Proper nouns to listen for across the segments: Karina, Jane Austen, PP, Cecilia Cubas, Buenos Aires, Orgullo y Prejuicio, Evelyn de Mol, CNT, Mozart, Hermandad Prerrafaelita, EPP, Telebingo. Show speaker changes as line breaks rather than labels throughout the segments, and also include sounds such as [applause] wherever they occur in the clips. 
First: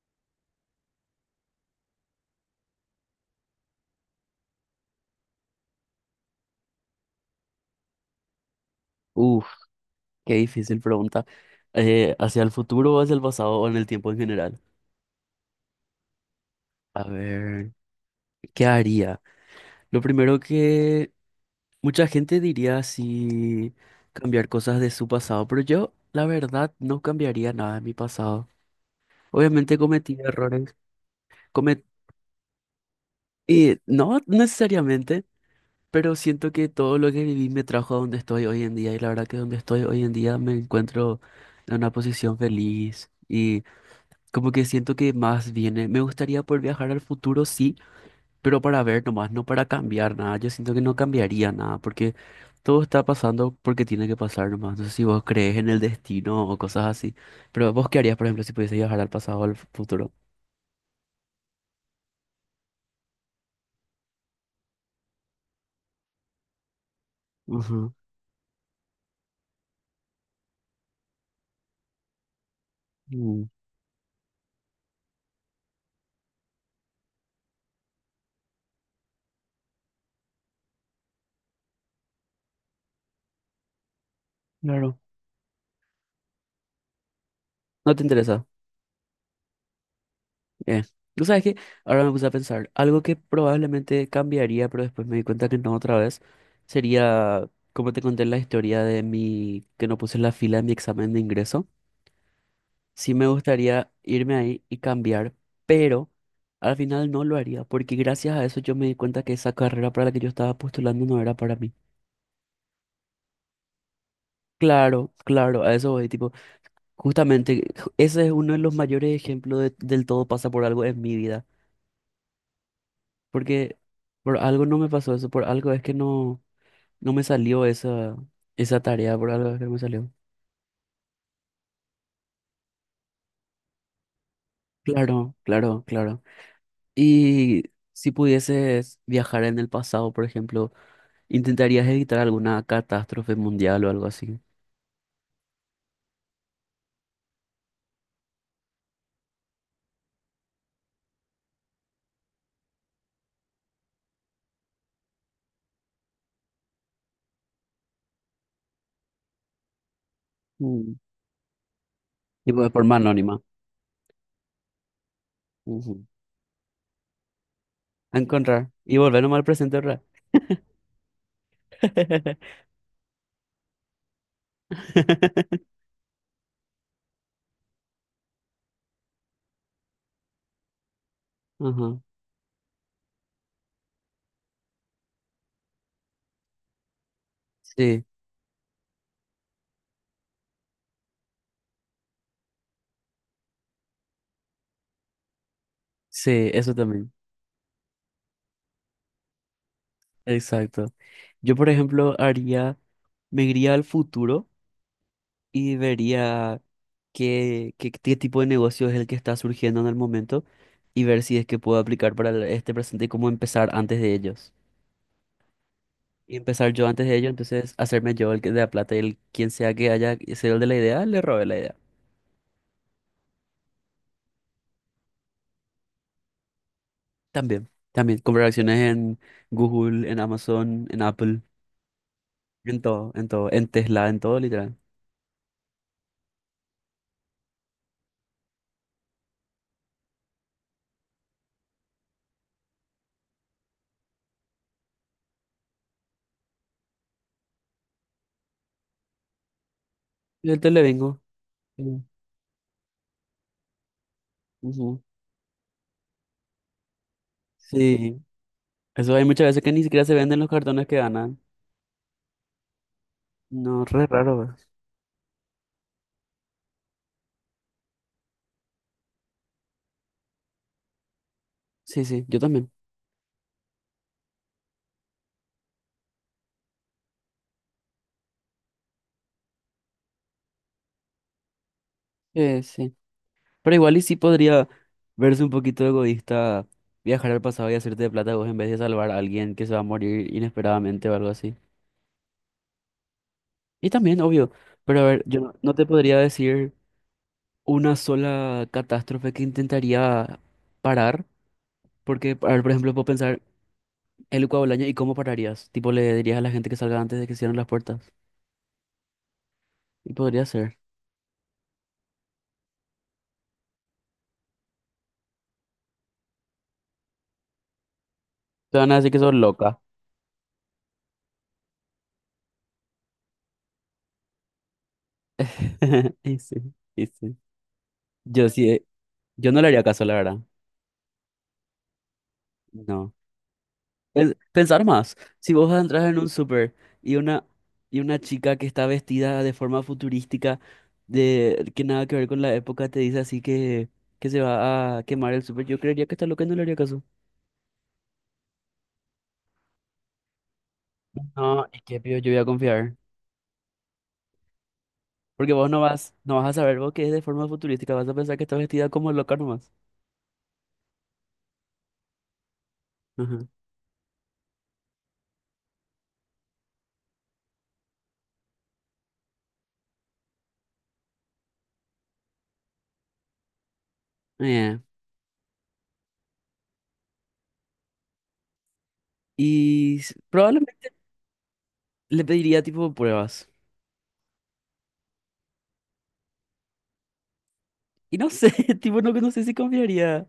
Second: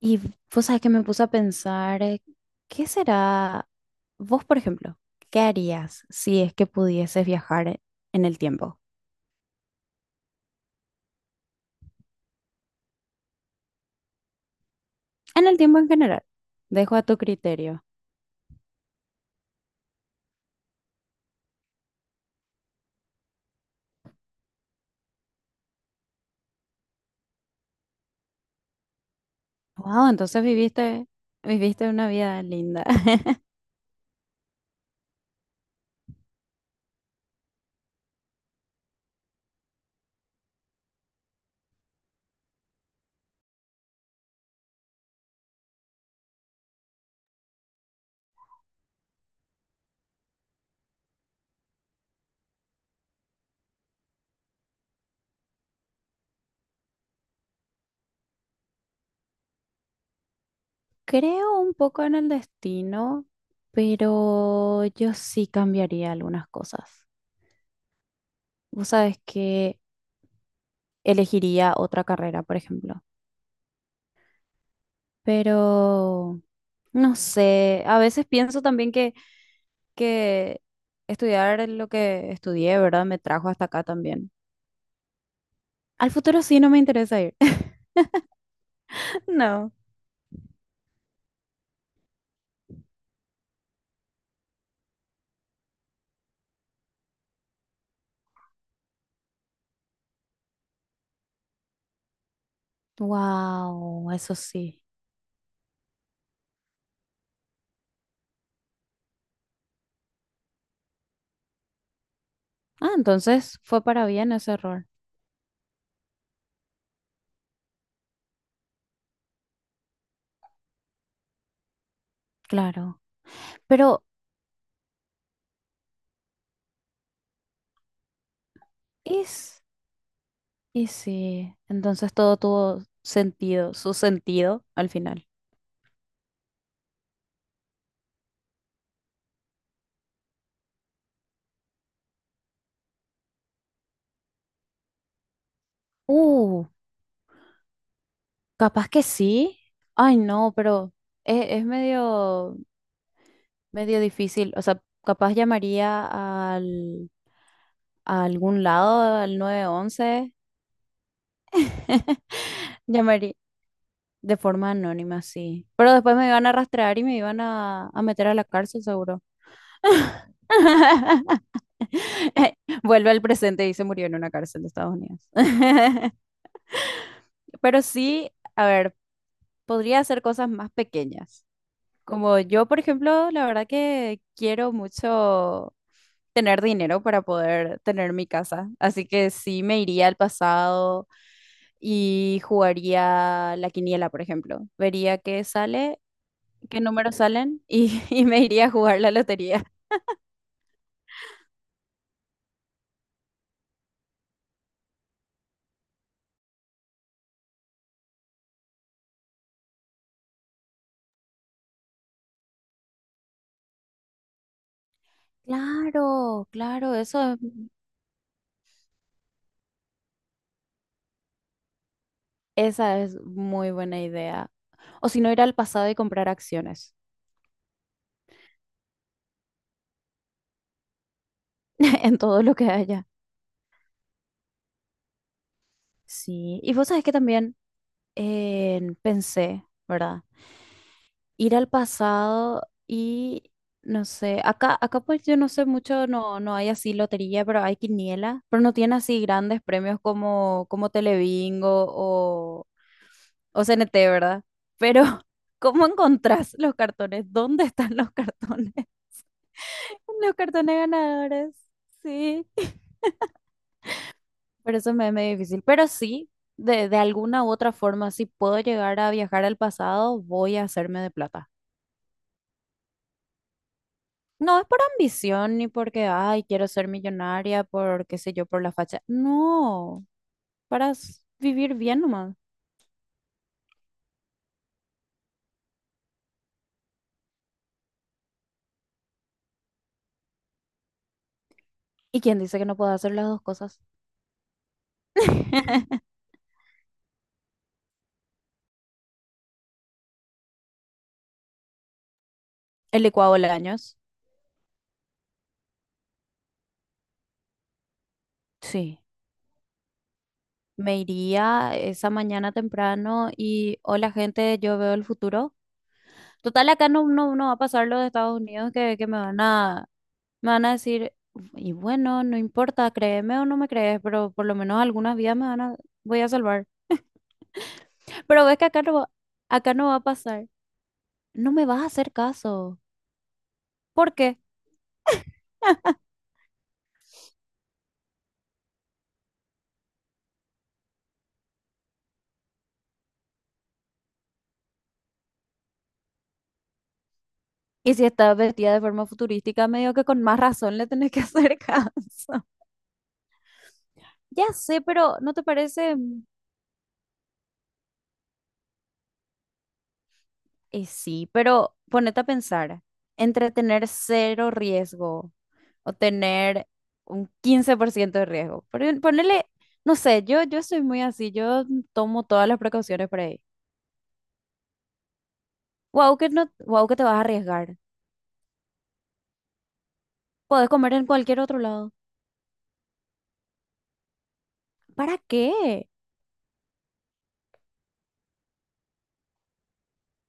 Y vos sabés que me puse a pensar, ¿qué será vos, por ejemplo? ¿Qué harías si es que pudieses viajar en el tiempo?
Uf, qué difícil pregunta. ¿Hacia el futuro o hacia el pasado o en el tiempo en general?
En el tiempo en general. Dejo a
A
tu
ver,
criterio.
¿qué haría? Lo primero que mucha gente diría si cambiar cosas de su pasado, pero yo, la verdad, no cambiaría nada de mi pasado. Obviamente
Wow,
cometí
entonces
errores,
viviste,
comet
viviste una vida linda. [laughs]
y no necesariamente, pero siento que todo lo que viví me trajo a donde estoy hoy en día y la verdad que donde estoy hoy en día me encuentro en una posición feliz. Como que siento que más viene, me gustaría poder viajar al futuro, sí, pero para ver nomás, no para cambiar nada. Yo siento que no cambiaría nada, porque todo está pasando porque tiene que pasar nomás. No sé si vos crees en el destino o cosas así, ¿pero vos qué harías, por ejemplo, si pudiese viajar al pasado o al futuro?
Creo un poco en el destino, pero yo sí cambiaría algunas cosas.
Ujú.
Vos sabés que elegiría otra carrera, por ejemplo.
Mm,
Pero no sé, a veces pienso también que que estudiar lo que estudié, ¿verdad? Me trajo hasta acá también.
claro.
Al futuro sí no me interesa ir. [laughs]
No te interesa.
No.
Eh. Tú sabes que ahora me puse a pensar, algo que probablemente cambiaría, pero después me di cuenta que no otra vez, sería, como te conté la historia de mi, que no puse la fila en mi examen de ingreso. Sí me gustaría
Wow, eso
irme ahí y
sí.
cambiar, pero al final no lo haría, porque gracias a eso yo me di cuenta que esa carrera para la que yo estaba postulando no era para mí.
Ah, entonces fue para bien ese error.
Claro, claro, a eso voy, tipo, justamente ese es uno de los mayores ejemplos del todo pasa por algo en mi vida,
Claro.
porque
Pero
por algo no me pasó eso, por algo es que no, no me salió esa, esa tarea, por algo es
es,
que no me salió.
y sí, entonces todo tuvo sentido, su sentido al final.
Claro, claro, claro. Y si pudieses viajar en el pasado, por ejemplo, ¿intentarías evitar alguna catástrofe mundial o algo así?
Uh, capaz que sí. Ay, no, pero es medio, medio difícil. O sea, capaz llamaría al, a algún lado, al 911.
Mm.
[laughs]
Y por forma
Llamaría
anónima.
de forma anónima, sí. Pero
Ujú.
después me iban a rastrear y me iban a
A
meter a la
encontrar
cárcel,
y
seguro.
volver nomás al presente, ¿verdad?
[laughs]
[laughs]
Vuelve al presente y se murió en una cárcel de Estados Unidos. [laughs] Pero sí, a ver, podría hacer cosas más pequeñas.
Ajá.
Como yo, por ejemplo, la verdad que quiero mucho tener dinero para poder
Sí,
tener mi casa. Así que sí me iría al pasado y jugaría la quiniela, por ejemplo. Vería qué sale,
sí, eso
qué
también.
números salen [laughs] y me iría a jugar la lotería.
Exacto. Yo, por ejemplo, haría, me iría al futuro y vería qué tipo de negocio es el que está surgiendo en el momento y ver si es que puedo aplicar para este presente y cómo empezar antes de ellos. Y
Claro,
empezar yo
claro,
antes de ello, entonces hacerme yo de la plata y el quien sea que haya sido el de la idea, le robé la idea.
esa es muy buena idea. O si no, ir al pasado y comprar acciones
También, también, comprar acciones en Google, en Amazon, en Apple,
[laughs] en todo lo que
en
haya.
todo, en todo, en Tesla, en todo, literal.
Sí, y vos sabés que también pensé, ¿verdad? Ir al pasado y no sé, acá, acá pues yo no sé mucho, no, no hay así lotería, pero hay quiniela, pero no tiene así grandes premios
Y el
como, como
Televingo. Sí,
Telebingo o CNT, ¿verdad?
ujú.
Pero, [laughs] ¿cómo encontrás los cartones? ¿Dónde están los
Sí,
cartones? [laughs]
eso hay muchas veces que ni siquiera se
Los
venden los
cartones
cartones que ganan.
ganadores, sí.
No, re raro, ¿verdad?
Pero eso me es medio difícil, pero sí, de alguna u otra forma, si puedo llegar a viajar al pasado, voy a hacerme de plata.
Sí, sí, yo también.
No es por ambición ni porque, ay, quiero ser millonaria, por qué sé yo, por la facha. No, vivir bien nomás.
Sí. Pero igual y sí podría verse un poquito egoísta viajar al pasado y hacerte de plata vos en vez de salvar a alguien que se va a morir inesperadamente o algo así.
¿Y quién dice que no puedo hacer las dos cosas?
Y también, obvio, pero a ver, yo no te
[laughs]
podría decir una sola catástrofe que intentaría parar, porque, a ver, por ejemplo,
El
puedo
licuado
pensar
de años.
el Ucao del año y cómo pararías. Tipo, le dirías a la gente que salga antes de que cierren las puertas.
Sí.
Y podría ser.
Me iría esa mañana temprano y, hola gente, yo veo el futuro. Total, acá no, no, no va a pasar lo de Estados Unidos
Te van a
que
decir
me
que sos
van
loca.
a. Me van a decir, y bueno, no importa, créeme o no me crees, pero por lo menos algunas vidas me van
[laughs]
voy a
Y sí,
salvar.
y sí.
[laughs] Pero
Yo
ves que
sí, yo no le
acá
haría
no va a
caso, la verdad.
pasar. No me vas a hacer caso.
No.
¿Por qué?
Pensar más. Si vos
[laughs]
entras en un súper y una, y una chica que está vestida de forma futurística de que nada que ver con la época te dice así que se va a quemar el súper, yo creería que está loca y no le haría caso.
Y si estás vestida de forma futurística, medio que con más razón le tenés que hacer [laughs]
No, es que pido, yo voy
caso.
a confiar.
Ya sé, pero ¿no te
Porque vos
parece?
no vas a saber vos que es de forma futurística, vas a pensar que está vestida como loca nomás.
Sí, pero ponete a pensar.
Ajá.
Entretener cero riesgo. O tener un 15% de riesgo. Pero ponerle, no sé, yo soy muy así, yo tomo todas las precauciones por ahí.
Eh,
Wow, que no, wow, que te vas a arriesgar.
Y
Puedes comer
probablemente
en cualquier otro lado.
le pediría tipo pruebas.
¿Para qué?
Y no sé, [laughs] tipo no sé si confiaría.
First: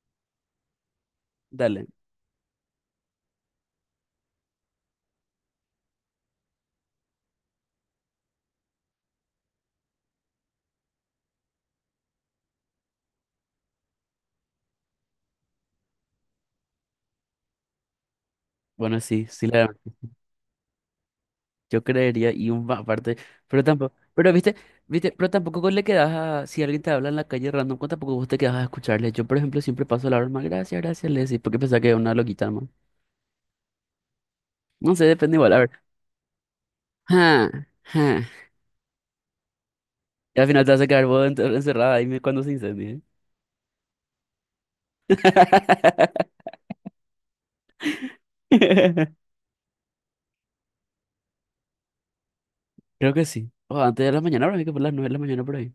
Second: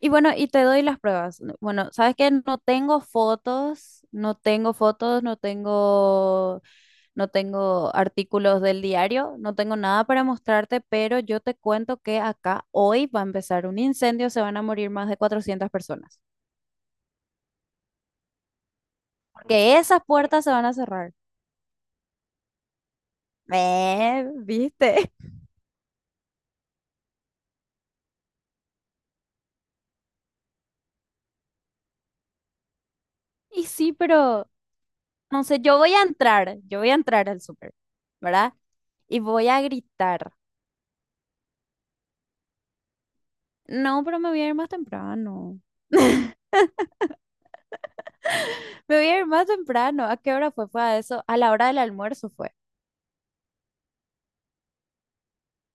Y bueno, y te doy las pruebas. No.
Dale.
Bueno, sabes que no tengo fotos, no tengo fotos, no tengo, no tengo artículos del diario, no tengo nada para mostrarte, pero yo te cuento que acá hoy va a empezar un incendio, se van a morir más de 400 personas.
Bueno, sí, sí le.
Que esas puertas se van a cerrar.
Yo creería, y un aparte, pero tampoco, pero viste,
¿Viste?
viste, pero
[laughs]
tampoco le quedas a, si alguien te habla en la calle random, pues tampoco vos te quedas a escucharle. Yo, por ejemplo, siempre paso la broma, gracias, gracias, le decís, porque pensaba que era una loquita más.
Y sí, pero
No sé, depende
no
igual, a
sé, yo
ver.
voy a entrar, yo voy a entrar al
Ja,
súper,
ja.
¿verdad? Y voy a gritar.
Y al final te vas a quedar vos encerrada ahí cuando se incendie.
No, pero me voy a ir más temprano.
[laughs]
[laughs] Me voy a ir más temprano. ¿A qué hora fue? Fue a eso. A la hora del almuerzo fue.
Creo que sí. O antes de la mañana, ahora hay que por las nueve de la mañana por ahí.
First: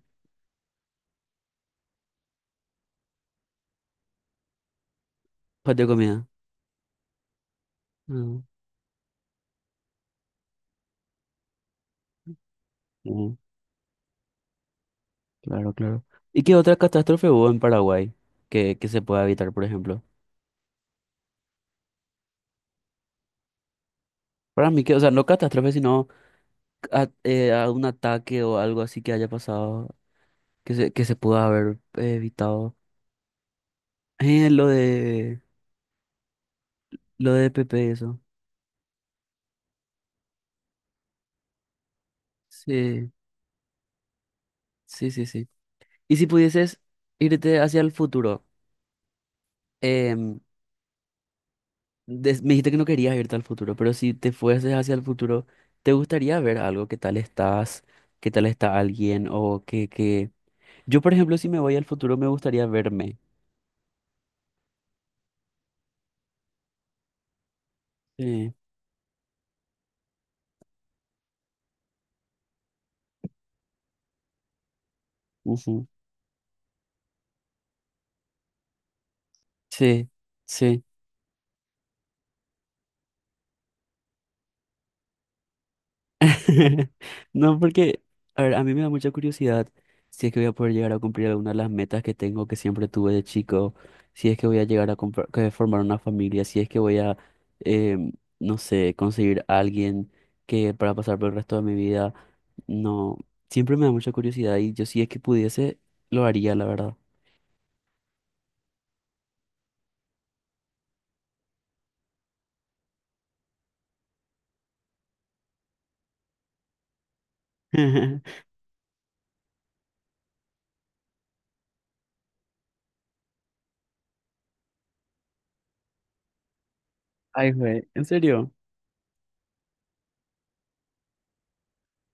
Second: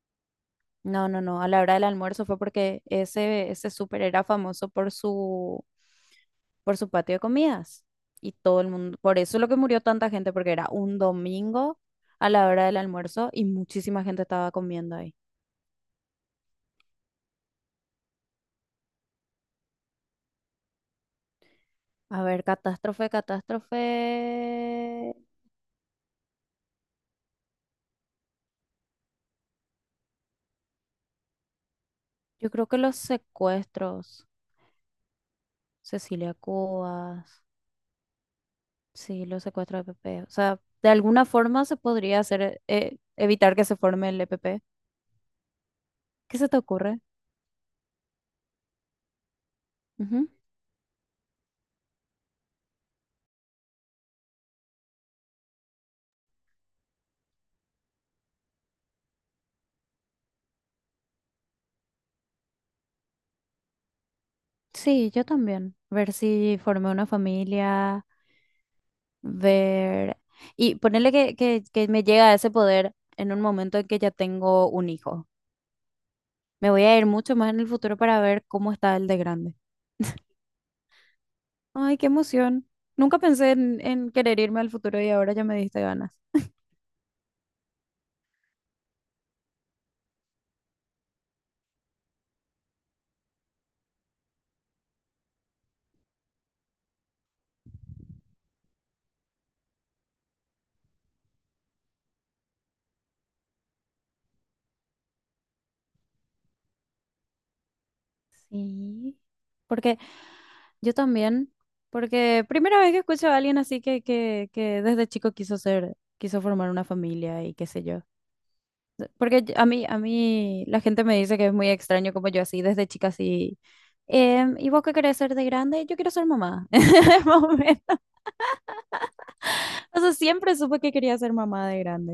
No, no, no, a la hora del almuerzo fue porque ese súper era famoso
Patio de comida.
por su patio de comidas. Y
Mm,
todo el mundo, por eso es lo que murió tanta gente, porque era un domingo a la hora del almuerzo
mm,
y muchísima gente estaba comiendo ahí.
claro, claro. ¿Y qué otra catástrofe hubo en Paraguay que se pueda evitar, por ejemplo?
A ver, catástrofe, catástrofe.
Para mí que, o sea, no catástrofe, sino a un ataque o algo así que haya pasado, que se pudo haber
Yo creo
evitado.
que los secuestros,
Eh, lo de,
Cecilia
lo
Cubas,
de Pepe, eso.
sí, los secuestros de PP. O sea, de alguna forma se podría hacer,
Sí,
evitar que se forme el EPP.
sí, sí, sí. Y si
¿Qué se te
pudieses
ocurre?
irte hacia el futuro, em, me dijiste que no querías irte al futuro, pero si te fueses hacia el futuro, ¿te gustaría ver algo? ¿Qué tal estás? ¿Qué tal está alguien? O que... Yo, por ejemplo, si me voy al futuro, me gustaría verme.
Sí, yo también. Ver si formé una familia,
Sí,
ver... Y ponerle que me llega a ese poder en un momento en que ya tengo un hijo.
ujú.
Me voy a ir mucho más en el futuro para ver cómo está el de grande.
Sí,
[laughs]
sí.
Ay, qué emoción. Nunca pensé en querer irme al futuro y ahora ya me diste ganas. [laughs]
[laughs] No, porque, a ver, a mí me da mucha curiosidad si es que voy a poder llegar a cumplir alguna de las metas que tengo, que siempre tuve de chico, si es que voy a llegar a que formar una familia, si es que voy a, em, no sé, conseguir a alguien que para pasar por el resto de mi vida, no, siempre me da mucha curiosidad y yo si es que pudiese, lo haría, la verdad.
Sí. Porque yo también, porque primera vez que escucho a alguien así que desde chico quiso ser, quiso formar una familia y qué sé yo.
[laughs]
Porque yo, a mí la gente me dice que es muy extraño como yo así, desde chica así. Em, ¿y vos qué querés ser de grande? Yo quiero ser mamá. [laughs] Más o
Ay, güey,
menos.
¿en serio?
O sea, siempre supe que quería ser mamá de grande.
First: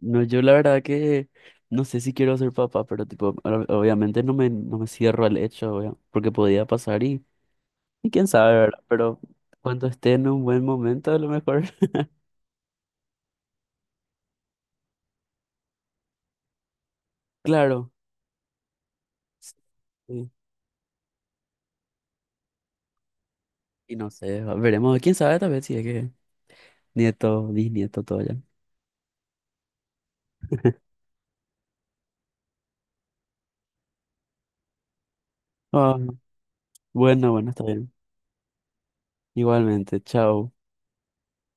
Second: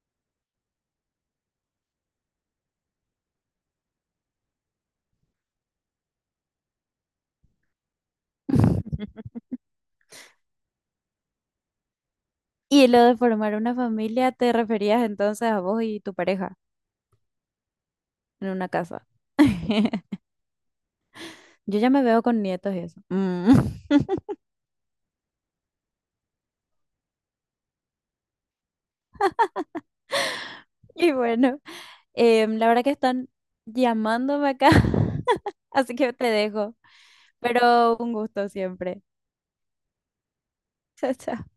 No, yo la verdad que no sé si quiero ser papá, pero tipo, obviamente no me cierro al hecho, porque podía pasar y quién sabe, ¿verdad? Pero
[laughs]
cuando esté en un buen momento, a lo mejor, [laughs]
Y lo de formar una familia, ¿te referías entonces a vos y tu pareja
claro.
en una casa? [laughs]
Sí,
Yo ya me veo con nietos y eso. Mm. [laughs]
y no sé, veremos, quién sabe, tal vez si es que nieto, bisnieto, todo ya. [laughs]
Y bueno, em, la verdad que están llamándome acá, [laughs] así
Ah,
que te dejo.
bueno, bueno, está bien.
Pero un gusto siempre.
Igualmente, chao.
[laughs] Chao, chao.